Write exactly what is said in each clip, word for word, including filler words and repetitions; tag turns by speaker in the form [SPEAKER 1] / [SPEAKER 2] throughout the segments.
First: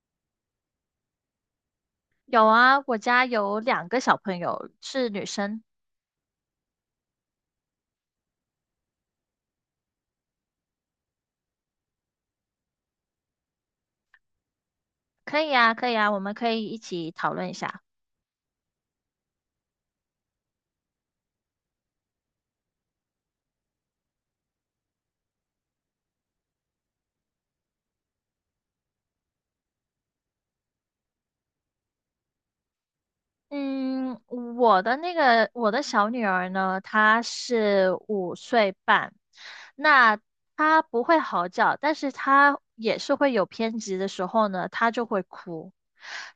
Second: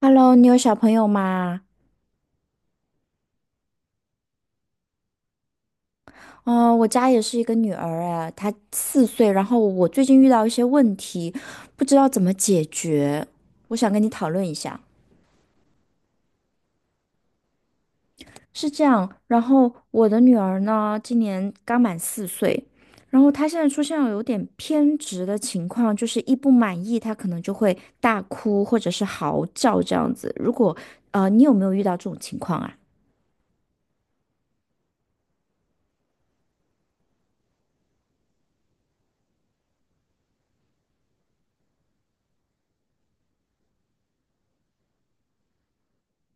[SPEAKER 1] Hello，你有小朋友吗？
[SPEAKER 2] 有啊，我家有两个小朋友是女生，
[SPEAKER 1] 哦，我家也是一个女儿，哎，她四岁。然后我最近遇到一些问题，不知道怎么解决，我想跟你讨论一下。
[SPEAKER 2] 可以啊，可以啊，我们可以一起讨论一下。
[SPEAKER 1] 是这样，然后我的女儿呢，今年刚满四岁，然后她现在出现了有点偏执的情况，就是一不满意，她可能就会大哭或者是嚎叫这样子。如果呃，你有没有遇到这种情况啊？
[SPEAKER 2] 嗯，我的那个我的小女儿呢，她是五岁半，那她不会嚎叫，但是她也是会有偏执的时候呢，她就会哭，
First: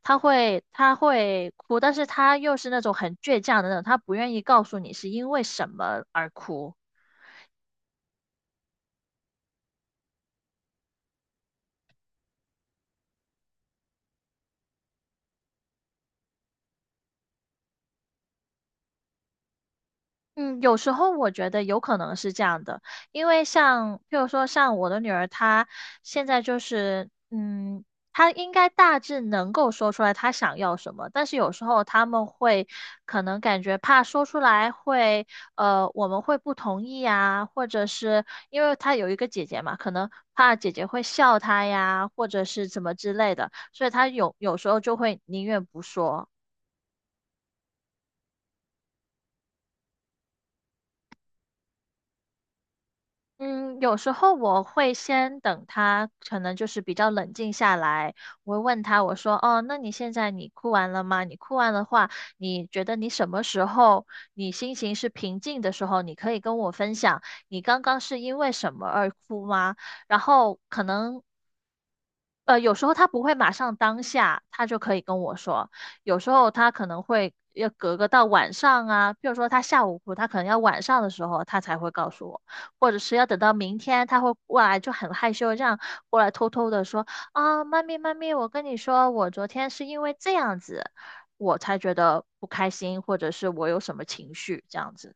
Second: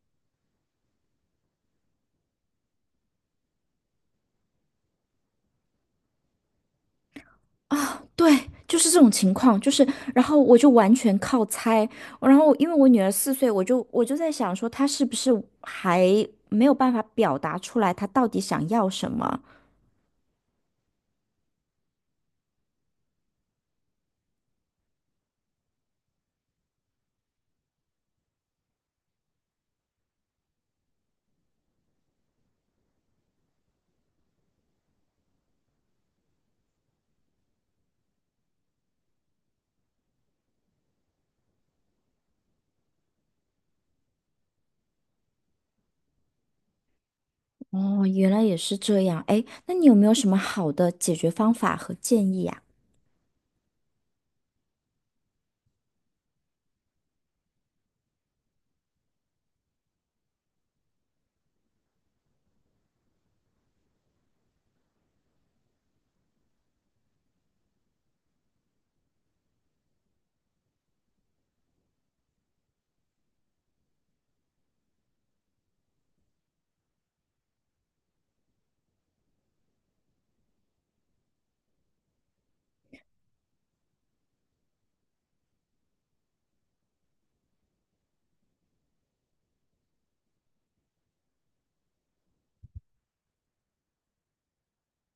[SPEAKER 2] 她会她会哭，但是她又是那种很倔强的那种，她不愿意告诉你是因为什么而哭。
[SPEAKER 1] 啊，对，就是这种情况，就是，然后我就完全靠猜，然后因为我女儿四岁，我就我就在想说，她是不是还没有办法表达出来，她到底想要什么？
[SPEAKER 2] 嗯，有时候我觉得有可能是这样的，因为像，譬如说像我的女儿，她现在就是，嗯，她应该大致能够说出来她想要什么，但是有时候他们会可能感觉怕说出来会，呃，我们会不同意呀，或者是因为她有一个姐姐嘛，可能怕姐姐会笑她呀，或者是怎么之类的，所以她有有时候就会宁愿不说。
[SPEAKER 1] 哦，原来也是这样，哎，那你有没有什么好的解决方法和建议呀？
[SPEAKER 2] 嗯，有时候我会先等他，可能就是比较冷静下来。我会问他，我说：“哦，那你现在你哭完了吗？你哭完的话，你觉得你什么时候你心情是平静的时候，你可以跟我分享，你刚刚是因为什么而哭吗？”然后可能呃，有时候他不会马上当下，他就可以跟我说。有时候他可能会要隔个到晚上啊，比如说他下午哭，他可能要晚上的时候他才会告诉我，或者是要等到明天他会过来，就很害羞这样过来偷偷的说啊，妈咪妈咪，我跟你说，我昨天是因为这样子，我才觉得不开心，或者是我有什么情绪这样子。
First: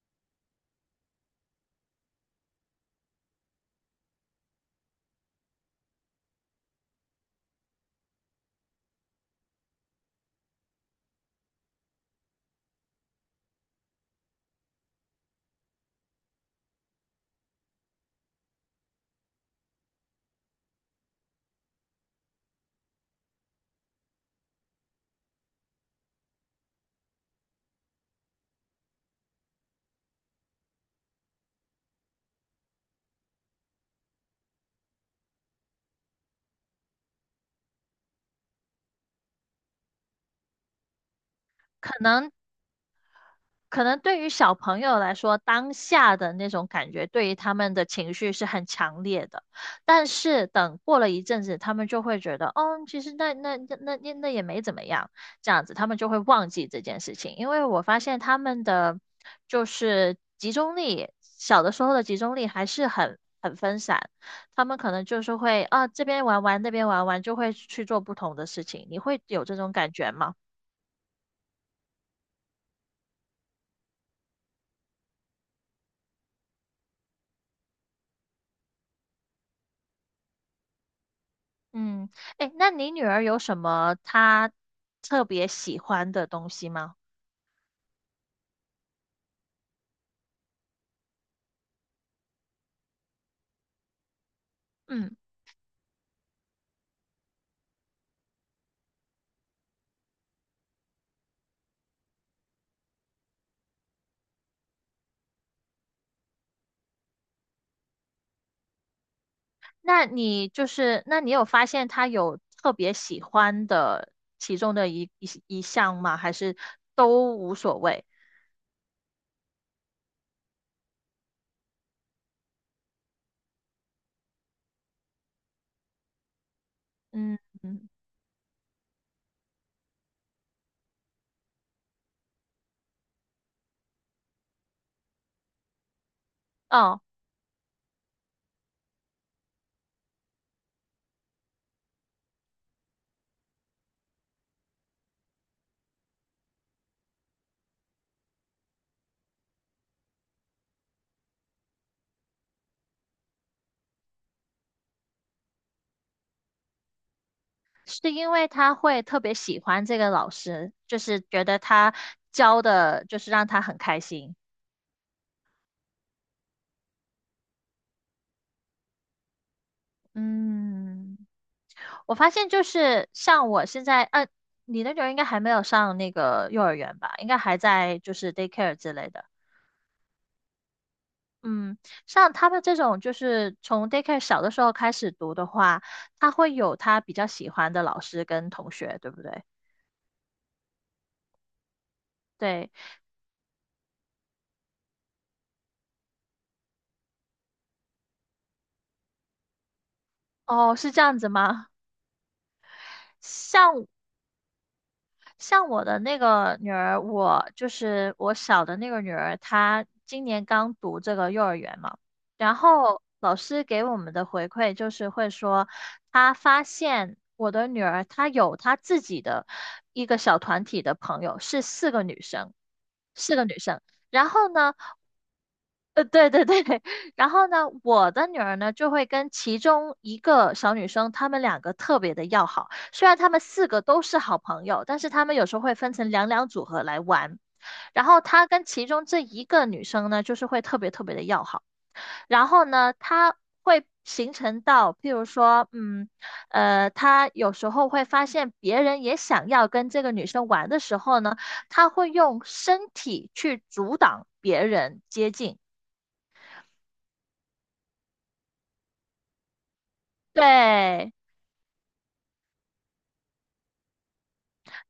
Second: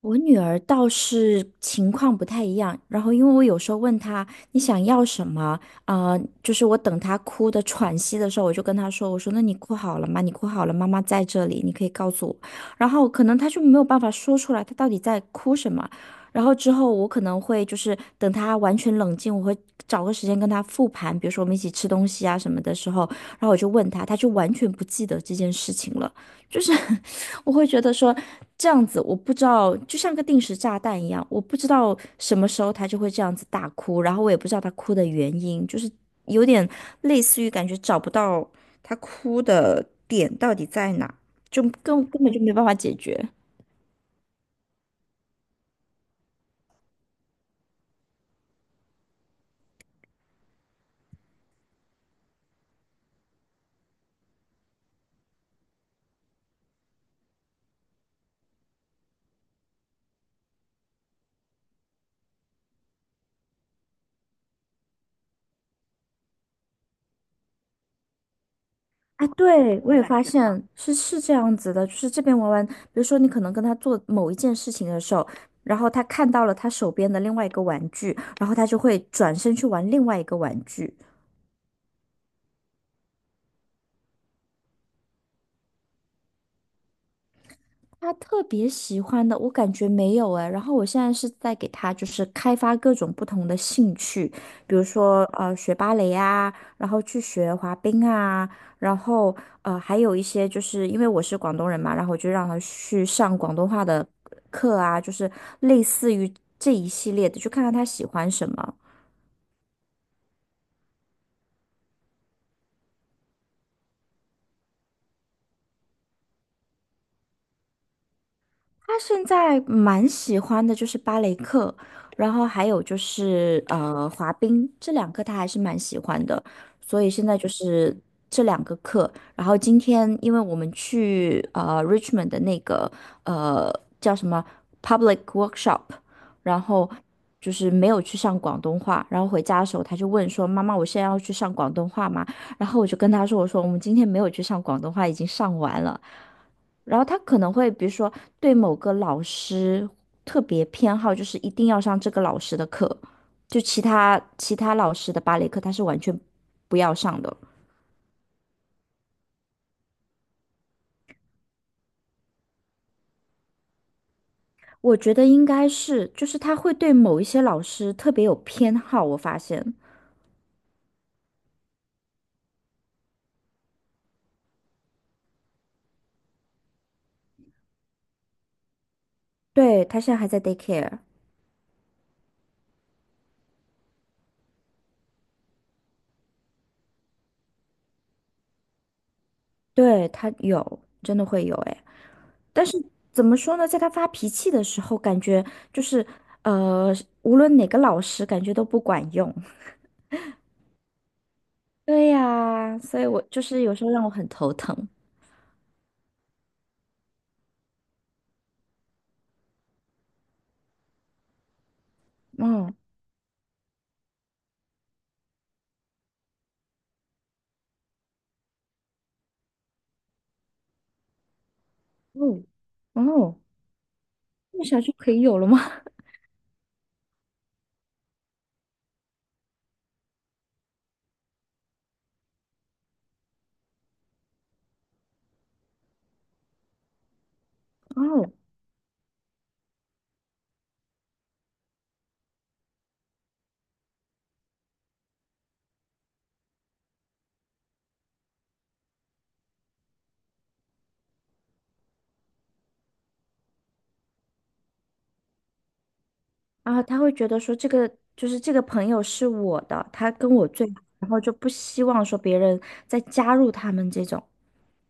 [SPEAKER 1] 我女儿倒是情况不太一样，然后因为我有时候问她你想要什么，呃，就是我等她哭的喘息的时候，我就跟她说，我说那你哭好了吗？你哭好了，妈妈在这里，你可以告诉我。然后可能她就没有办法说出来，她到底在哭什么。然后之后我可能会就是等她完全冷静，我会找个时间跟她复盘，比如说我们一起吃东西啊什么的时候，然后我就问她，她就完全不记得这件事情了。就是 我会觉得说这样子，我不知道，就像个定时炸弹一样，我不知道什么时候他就会这样子大哭，然后我也不知道他哭的原因，就是有点类似于感觉找不到他哭的点到底在哪，就
[SPEAKER 2] 可
[SPEAKER 1] 根根
[SPEAKER 2] 能
[SPEAKER 1] 本就没办法解决。
[SPEAKER 2] 可能对于小朋友来说，当下的那种感觉对于他们的情绪是很强烈的，但是等过了一阵子，他们就会觉得，哦，其实那那那那那那也没怎么样，这样子他们就会忘记这件事情。因为我发现他们的就是集中力，小的时候的集中力还是很很分散，他们可能就是会啊这边玩玩那边玩玩，就会去做不同的事情。你会
[SPEAKER 1] 啊，
[SPEAKER 2] 有这种
[SPEAKER 1] 对，
[SPEAKER 2] 感
[SPEAKER 1] 我也
[SPEAKER 2] 觉
[SPEAKER 1] 发
[SPEAKER 2] 吗？
[SPEAKER 1] 现是是这样子的，就是这边玩玩，比如说你可能跟他做某一件事情的时候，然后他看到了他手边的另外一个玩具，然后他就会转身去玩另外一个玩具。
[SPEAKER 2] 嗯，哎，那你女儿有什么她特别喜欢的东西吗？
[SPEAKER 1] 他特别喜欢的，我感觉没有哎。然后我现在是在给他就是开发各种不同的兴趣，比如
[SPEAKER 2] 嗯，
[SPEAKER 1] 说呃学芭蕾啊，然后去学滑冰啊，然后呃还有一些就是因为我是广东人嘛，然后我就让他去上广东话的课啊，就是类似于这一系列的，就看看他喜欢什么。
[SPEAKER 2] 那你就是，那你有发现她有特别喜欢的其中的一一一项吗？还是都无所谓？
[SPEAKER 1] 他现在蛮喜欢的就是芭蕾课，然后还有就是呃滑冰，这两个他还是蛮喜欢的，所以现在
[SPEAKER 2] 嗯
[SPEAKER 1] 就
[SPEAKER 2] 嗯，
[SPEAKER 1] 是这两个课。然后今天因为我们去呃 Richmond 的那个呃叫什么 public workshop，然后
[SPEAKER 2] 哦，
[SPEAKER 1] 就是没有去上广东话，然后回家的时候他就问说：“妈妈，我现在要去上广东话吗？”然后我就跟他说：“我说我们今天没有去上广东话，已经上完了。”然后他可能会，比如说对某个老师特别偏好，就是一定要上这个老师的课，就其他其他老师的芭蕾课他是完全不要上的。
[SPEAKER 2] 是因为她会特别喜欢这个老师，就是觉得他教的，就是让她很开心。
[SPEAKER 1] 我觉得应该是，就是他会对某一些老师特别有偏好，我发现。
[SPEAKER 2] 嗯。我发现就是像我现在，呃，你那种应该还没有上那个幼儿园吧？应该还在就是 daycare 之类的。
[SPEAKER 1] 对，他现在还在 daycare，
[SPEAKER 2] 嗯，像他们这种就是从 daycare 小的时候开始读的话，他会有他比较喜欢的老师跟同学，对不对？
[SPEAKER 1] 对，他有，真的会有哎。但
[SPEAKER 2] 对，
[SPEAKER 1] 是怎么说呢，在他发脾气的时候，感觉就是呃，无论哪个老师，感觉都不管用。
[SPEAKER 2] 哦，是这样子吗？
[SPEAKER 1] 对呀，所以我就是有时
[SPEAKER 2] 像
[SPEAKER 1] 候让我很头疼。
[SPEAKER 2] 像我的那个女儿，我就是我小的那个女儿，她今年刚读这个幼儿园嘛，然
[SPEAKER 1] 嗯，
[SPEAKER 2] 后老师给我们的回馈就是会说，她发现我的女儿她有她自己的一个小团体的朋友，是四个女
[SPEAKER 1] 哦
[SPEAKER 2] 生，四
[SPEAKER 1] 哦
[SPEAKER 2] 个女生。然后
[SPEAKER 1] 那么
[SPEAKER 2] 呢，
[SPEAKER 1] 小就可以有了吗？
[SPEAKER 2] 呃，对对对，然后呢，我的女儿呢就会跟其中一个小女生，她们两个特别的要好。虽然她们四个都是好朋友，但是她们有时候会分成两两组合来玩。然后
[SPEAKER 1] 哦，
[SPEAKER 2] 她跟其中这一个女生呢，就是会特别特别的要好。然后呢，她会形成到，譬如说，嗯，呃，她有时候会发现别人也想要跟这个女生玩的时候呢，她会用身体去阻挡别人接近。
[SPEAKER 1] 然后他会觉得说这个就是这个朋友是我的，他跟我最好，然
[SPEAKER 2] 对，
[SPEAKER 1] 后就不希望说别人再加入他们这种。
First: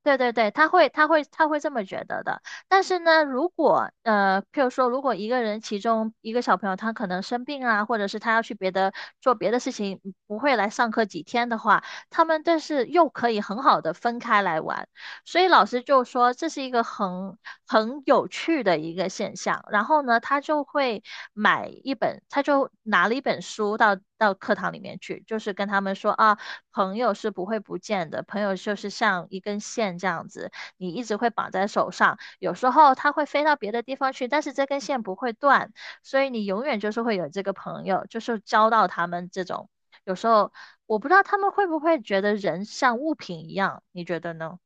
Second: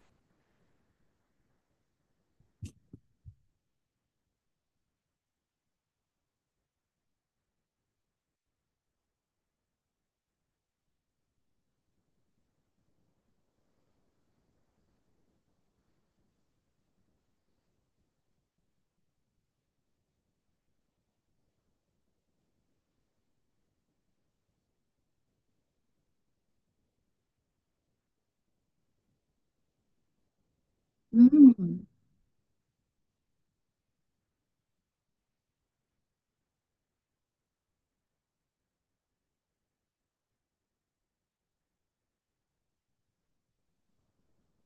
[SPEAKER 2] 对对对，他会，他会，他会这么觉得的。但是呢，如果呃，譬如说，如果一个人其中一个小朋友他可能生病啊，或者是他要去别的做别的事情，不会来上课几天的话，他们但是又可以很好的分开来玩。所以老师就说这是一个很很有趣的一个现象。然后呢，他就会买一本，他就拿了一本书到到课堂里面去，就是跟他们说啊。朋友是不会不见的，朋友就是像一根线这样子，你一直会绑在
[SPEAKER 1] 嗯。
[SPEAKER 2] 手上。有时候它会飞到别的地方去，但是这根线不会断，所以你永远就是会有这个朋友，就是交到他们这种。有时候我不知道他们会不会觉得人像物品一样，你觉得呢？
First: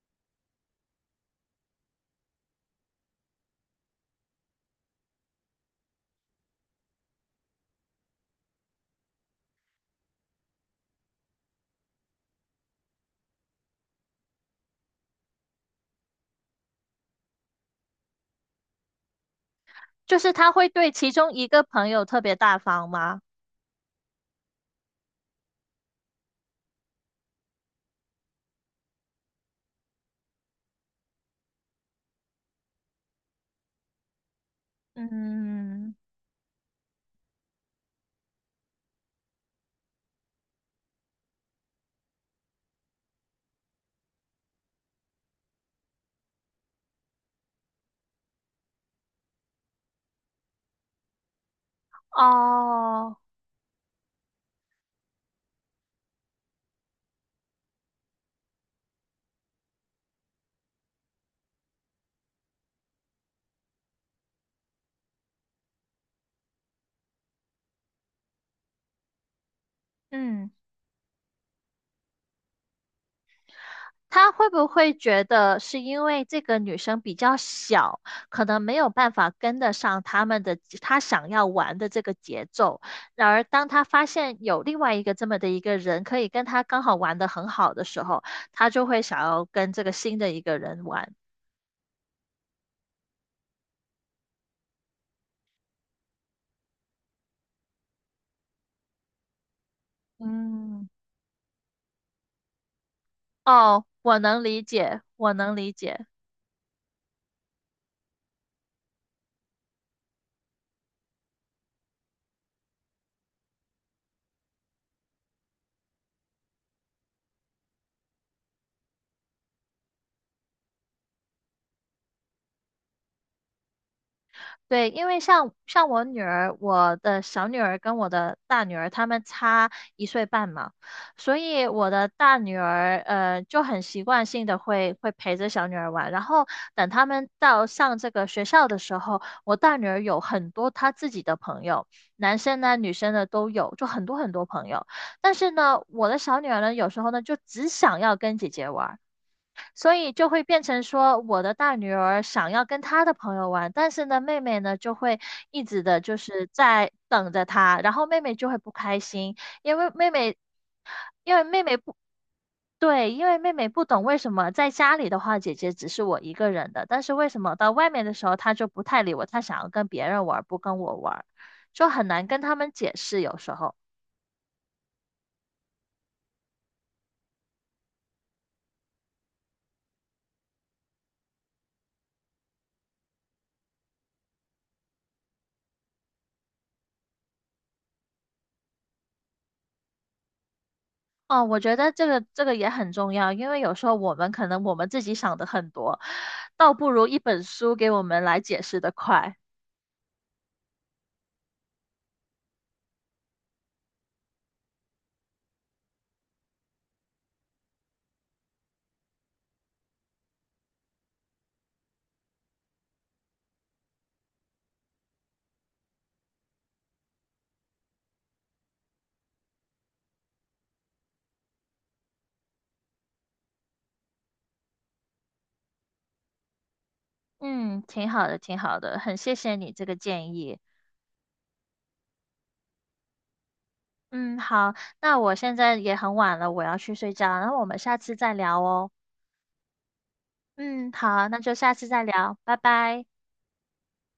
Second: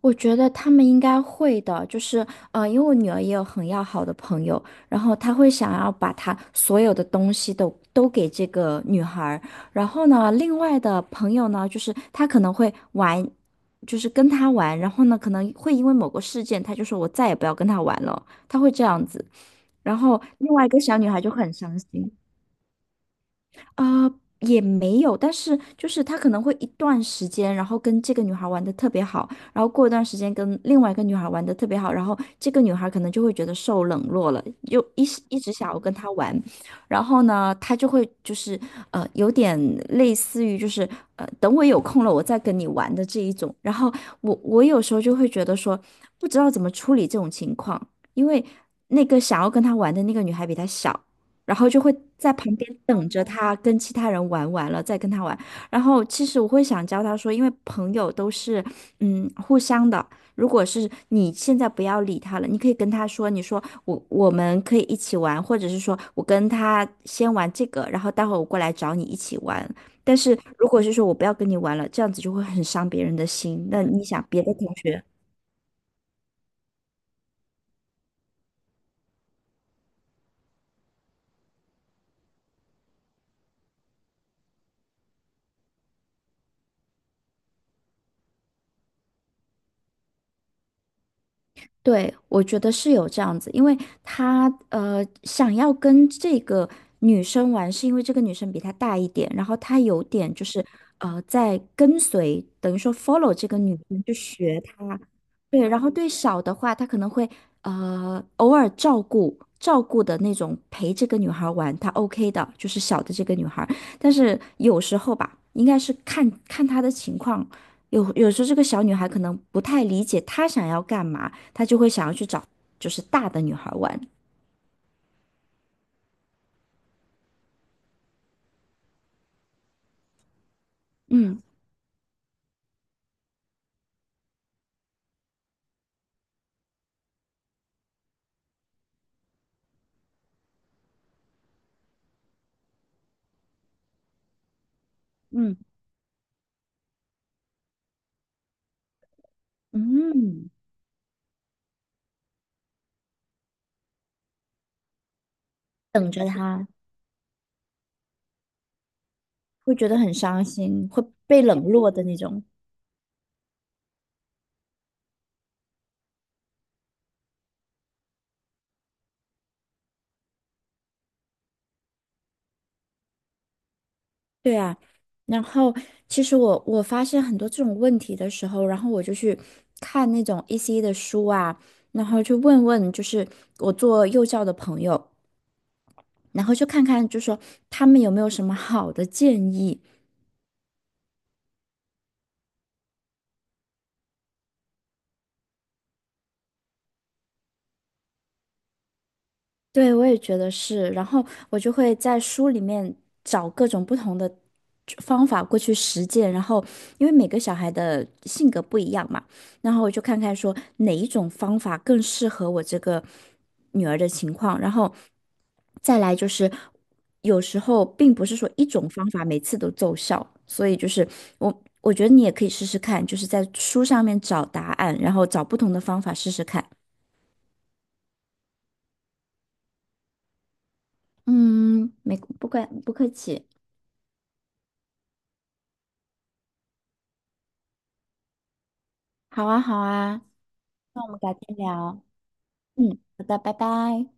[SPEAKER 1] 我觉得他们应该会的，就是呃，因为我女儿也有很要好的朋友，然后她会想要把她所有的东西都都给这个女孩儿然后呢，另外的朋友呢，就是她可能会玩，就是跟她玩，然后呢，可能会因为某个事件，她就说我再也不要跟她玩了，她会这样子，然
[SPEAKER 2] 就
[SPEAKER 1] 后
[SPEAKER 2] 是他
[SPEAKER 1] 另外
[SPEAKER 2] 会
[SPEAKER 1] 一个
[SPEAKER 2] 对
[SPEAKER 1] 小女
[SPEAKER 2] 其
[SPEAKER 1] 孩就
[SPEAKER 2] 中
[SPEAKER 1] 会
[SPEAKER 2] 一
[SPEAKER 1] 很
[SPEAKER 2] 个
[SPEAKER 1] 伤
[SPEAKER 2] 朋友
[SPEAKER 1] 心。
[SPEAKER 2] 特别大方吗？
[SPEAKER 1] 啊、也没有，但是就是他可能会一段时间，然后跟这个女孩玩的特别好，然后过一段时间跟另外一个女孩玩的特别好，然后这个女孩可能就会觉得受冷落了，就一时一直想要跟
[SPEAKER 2] 嗯，
[SPEAKER 1] 他玩，然后呢，他就会就是呃有点类似于就是呃等我有空了我再跟你玩的这一种，然后我我有时候就会觉得说不知道怎么处理这种情况，因为那个想要跟他玩的那个女孩比他小。然后就会在旁边等
[SPEAKER 2] 哦，
[SPEAKER 1] 着他跟其他人玩完了再跟他玩。然后其实我会想教他说，因为朋友都是嗯互相的。如果是你现在不要理他了，你可以跟他说，你说我我们可以一起玩，或者是说我跟他先玩这个，然后待会儿我过来找你一起玩。但是
[SPEAKER 2] 嗯，
[SPEAKER 1] 如果是说我不要跟你玩了，这样子就会很伤别人的心。那你想，
[SPEAKER 2] 他
[SPEAKER 1] 别
[SPEAKER 2] 会
[SPEAKER 1] 的
[SPEAKER 2] 不
[SPEAKER 1] 同
[SPEAKER 2] 会
[SPEAKER 1] 学。
[SPEAKER 2] 觉得是因为这个女生比较小，可能没有办法跟得上他们的他想要玩的这个节奏？然而，当他发现有另外一个这么的一个人可以跟他刚好玩得很好的时候，他就会想要跟这个新的一个人玩。
[SPEAKER 1] 对，我觉得是有这样子，因为他呃想要跟这个女生玩，是因为这个女生比他大一点，然后他有点就是
[SPEAKER 2] 嗯，
[SPEAKER 1] 呃在跟随，等于说 follow 这个女
[SPEAKER 2] 哦，
[SPEAKER 1] 生去
[SPEAKER 2] 我能
[SPEAKER 1] 学
[SPEAKER 2] 理
[SPEAKER 1] 她。
[SPEAKER 2] 解，我能
[SPEAKER 1] 对，
[SPEAKER 2] 理
[SPEAKER 1] 然后
[SPEAKER 2] 解。
[SPEAKER 1] 对小的话，他可能会呃偶尔照顾照顾的那种陪这个女孩玩，他 OK 的，就是小的这个女孩。但是有时候吧，应该是看看她的情况，有有时候这个小女孩可能不太理解她想要干嘛。他就会想要去找就是大的女孩玩，
[SPEAKER 2] 对，因为像像我女儿，我的小女儿跟我的大女儿，她们差一岁半嘛，所
[SPEAKER 1] 嗯
[SPEAKER 2] 以我的大女儿呃就很习惯性的会会陪着小女儿玩，然后等她们到上这个学校的时候，我大女儿有很多她自己的朋友，男生呢女生呢都有，就很多很多朋友，但是
[SPEAKER 1] 嗯
[SPEAKER 2] 呢，我的小女儿呢有时候呢就只想要跟姐姐玩。所以就会
[SPEAKER 1] 嗯，
[SPEAKER 2] 变成说，我的大女儿想要跟她的朋友玩，但是呢，妹妹呢就会一直的
[SPEAKER 1] 等
[SPEAKER 2] 就
[SPEAKER 1] 着
[SPEAKER 2] 是
[SPEAKER 1] 他
[SPEAKER 2] 在等着她，然后妹妹就会不开心，
[SPEAKER 1] 会
[SPEAKER 2] 因
[SPEAKER 1] 觉
[SPEAKER 2] 为
[SPEAKER 1] 得
[SPEAKER 2] 妹
[SPEAKER 1] 很
[SPEAKER 2] 妹，
[SPEAKER 1] 伤心，会
[SPEAKER 2] 因
[SPEAKER 1] 被
[SPEAKER 2] 为妹
[SPEAKER 1] 冷
[SPEAKER 2] 妹
[SPEAKER 1] 落
[SPEAKER 2] 不。
[SPEAKER 1] 的那种。
[SPEAKER 2] 对，因为妹妹不懂为什么在家里的话，姐姐只是我一个人的，但是为什么到外面的时候，她就不太理我，她想要跟别人玩，不跟我玩，就很难跟他们解释有时候。
[SPEAKER 1] 对啊，然后其实我我发现很多这种问题的时候，然后我就去看那种 E C 的书啊，然后去问问就是我做幼教的朋友，然后就看看就说他们有没有什么好的建议。
[SPEAKER 2] 哦，我觉得这个这个也很重要，因为有时候我们可能我们自己想的很多，倒不如一本书给我们来解释的快。
[SPEAKER 1] 对，我也觉得是。然后我就会在书里面找各种不同的方法过去实践。然后，因为每个小孩的性格不一样嘛，然后我就看看说哪一种方法更适合我这个女儿的情况。然后再来就是，有时候并不是说一种方法每次都奏效，所以就是我我觉得你也可以试试看，就是在书上面找答案，然后找不同的方法试试看。
[SPEAKER 2] 嗯，挺好的，挺好的，很谢谢你这个建议。
[SPEAKER 1] 嗯，没，不客不客气。
[SPEAKER 2] 嗯，好，那我现在也很晚了，我要去睡觉，然后我们下次再聊哦。
[SPEAKER 1] 好啊，好啊，
[SPEAKER 2] 嗯，
[SPEAKER 1] 那我们
[SPEAKER 2] 好，
[SPEAKER 1] 改
[SPEAKER 2] 那就
[SPEAKER 1] 天
[SPEAKER 2] 下次
[SPEAKER 1] 聊。
[SPEAKER 2] 再聊，拜
[SPEAKER 1] 嗯，
[SPEAKER 2] 拜。
[SPEAKER 1] 好的，拜拜。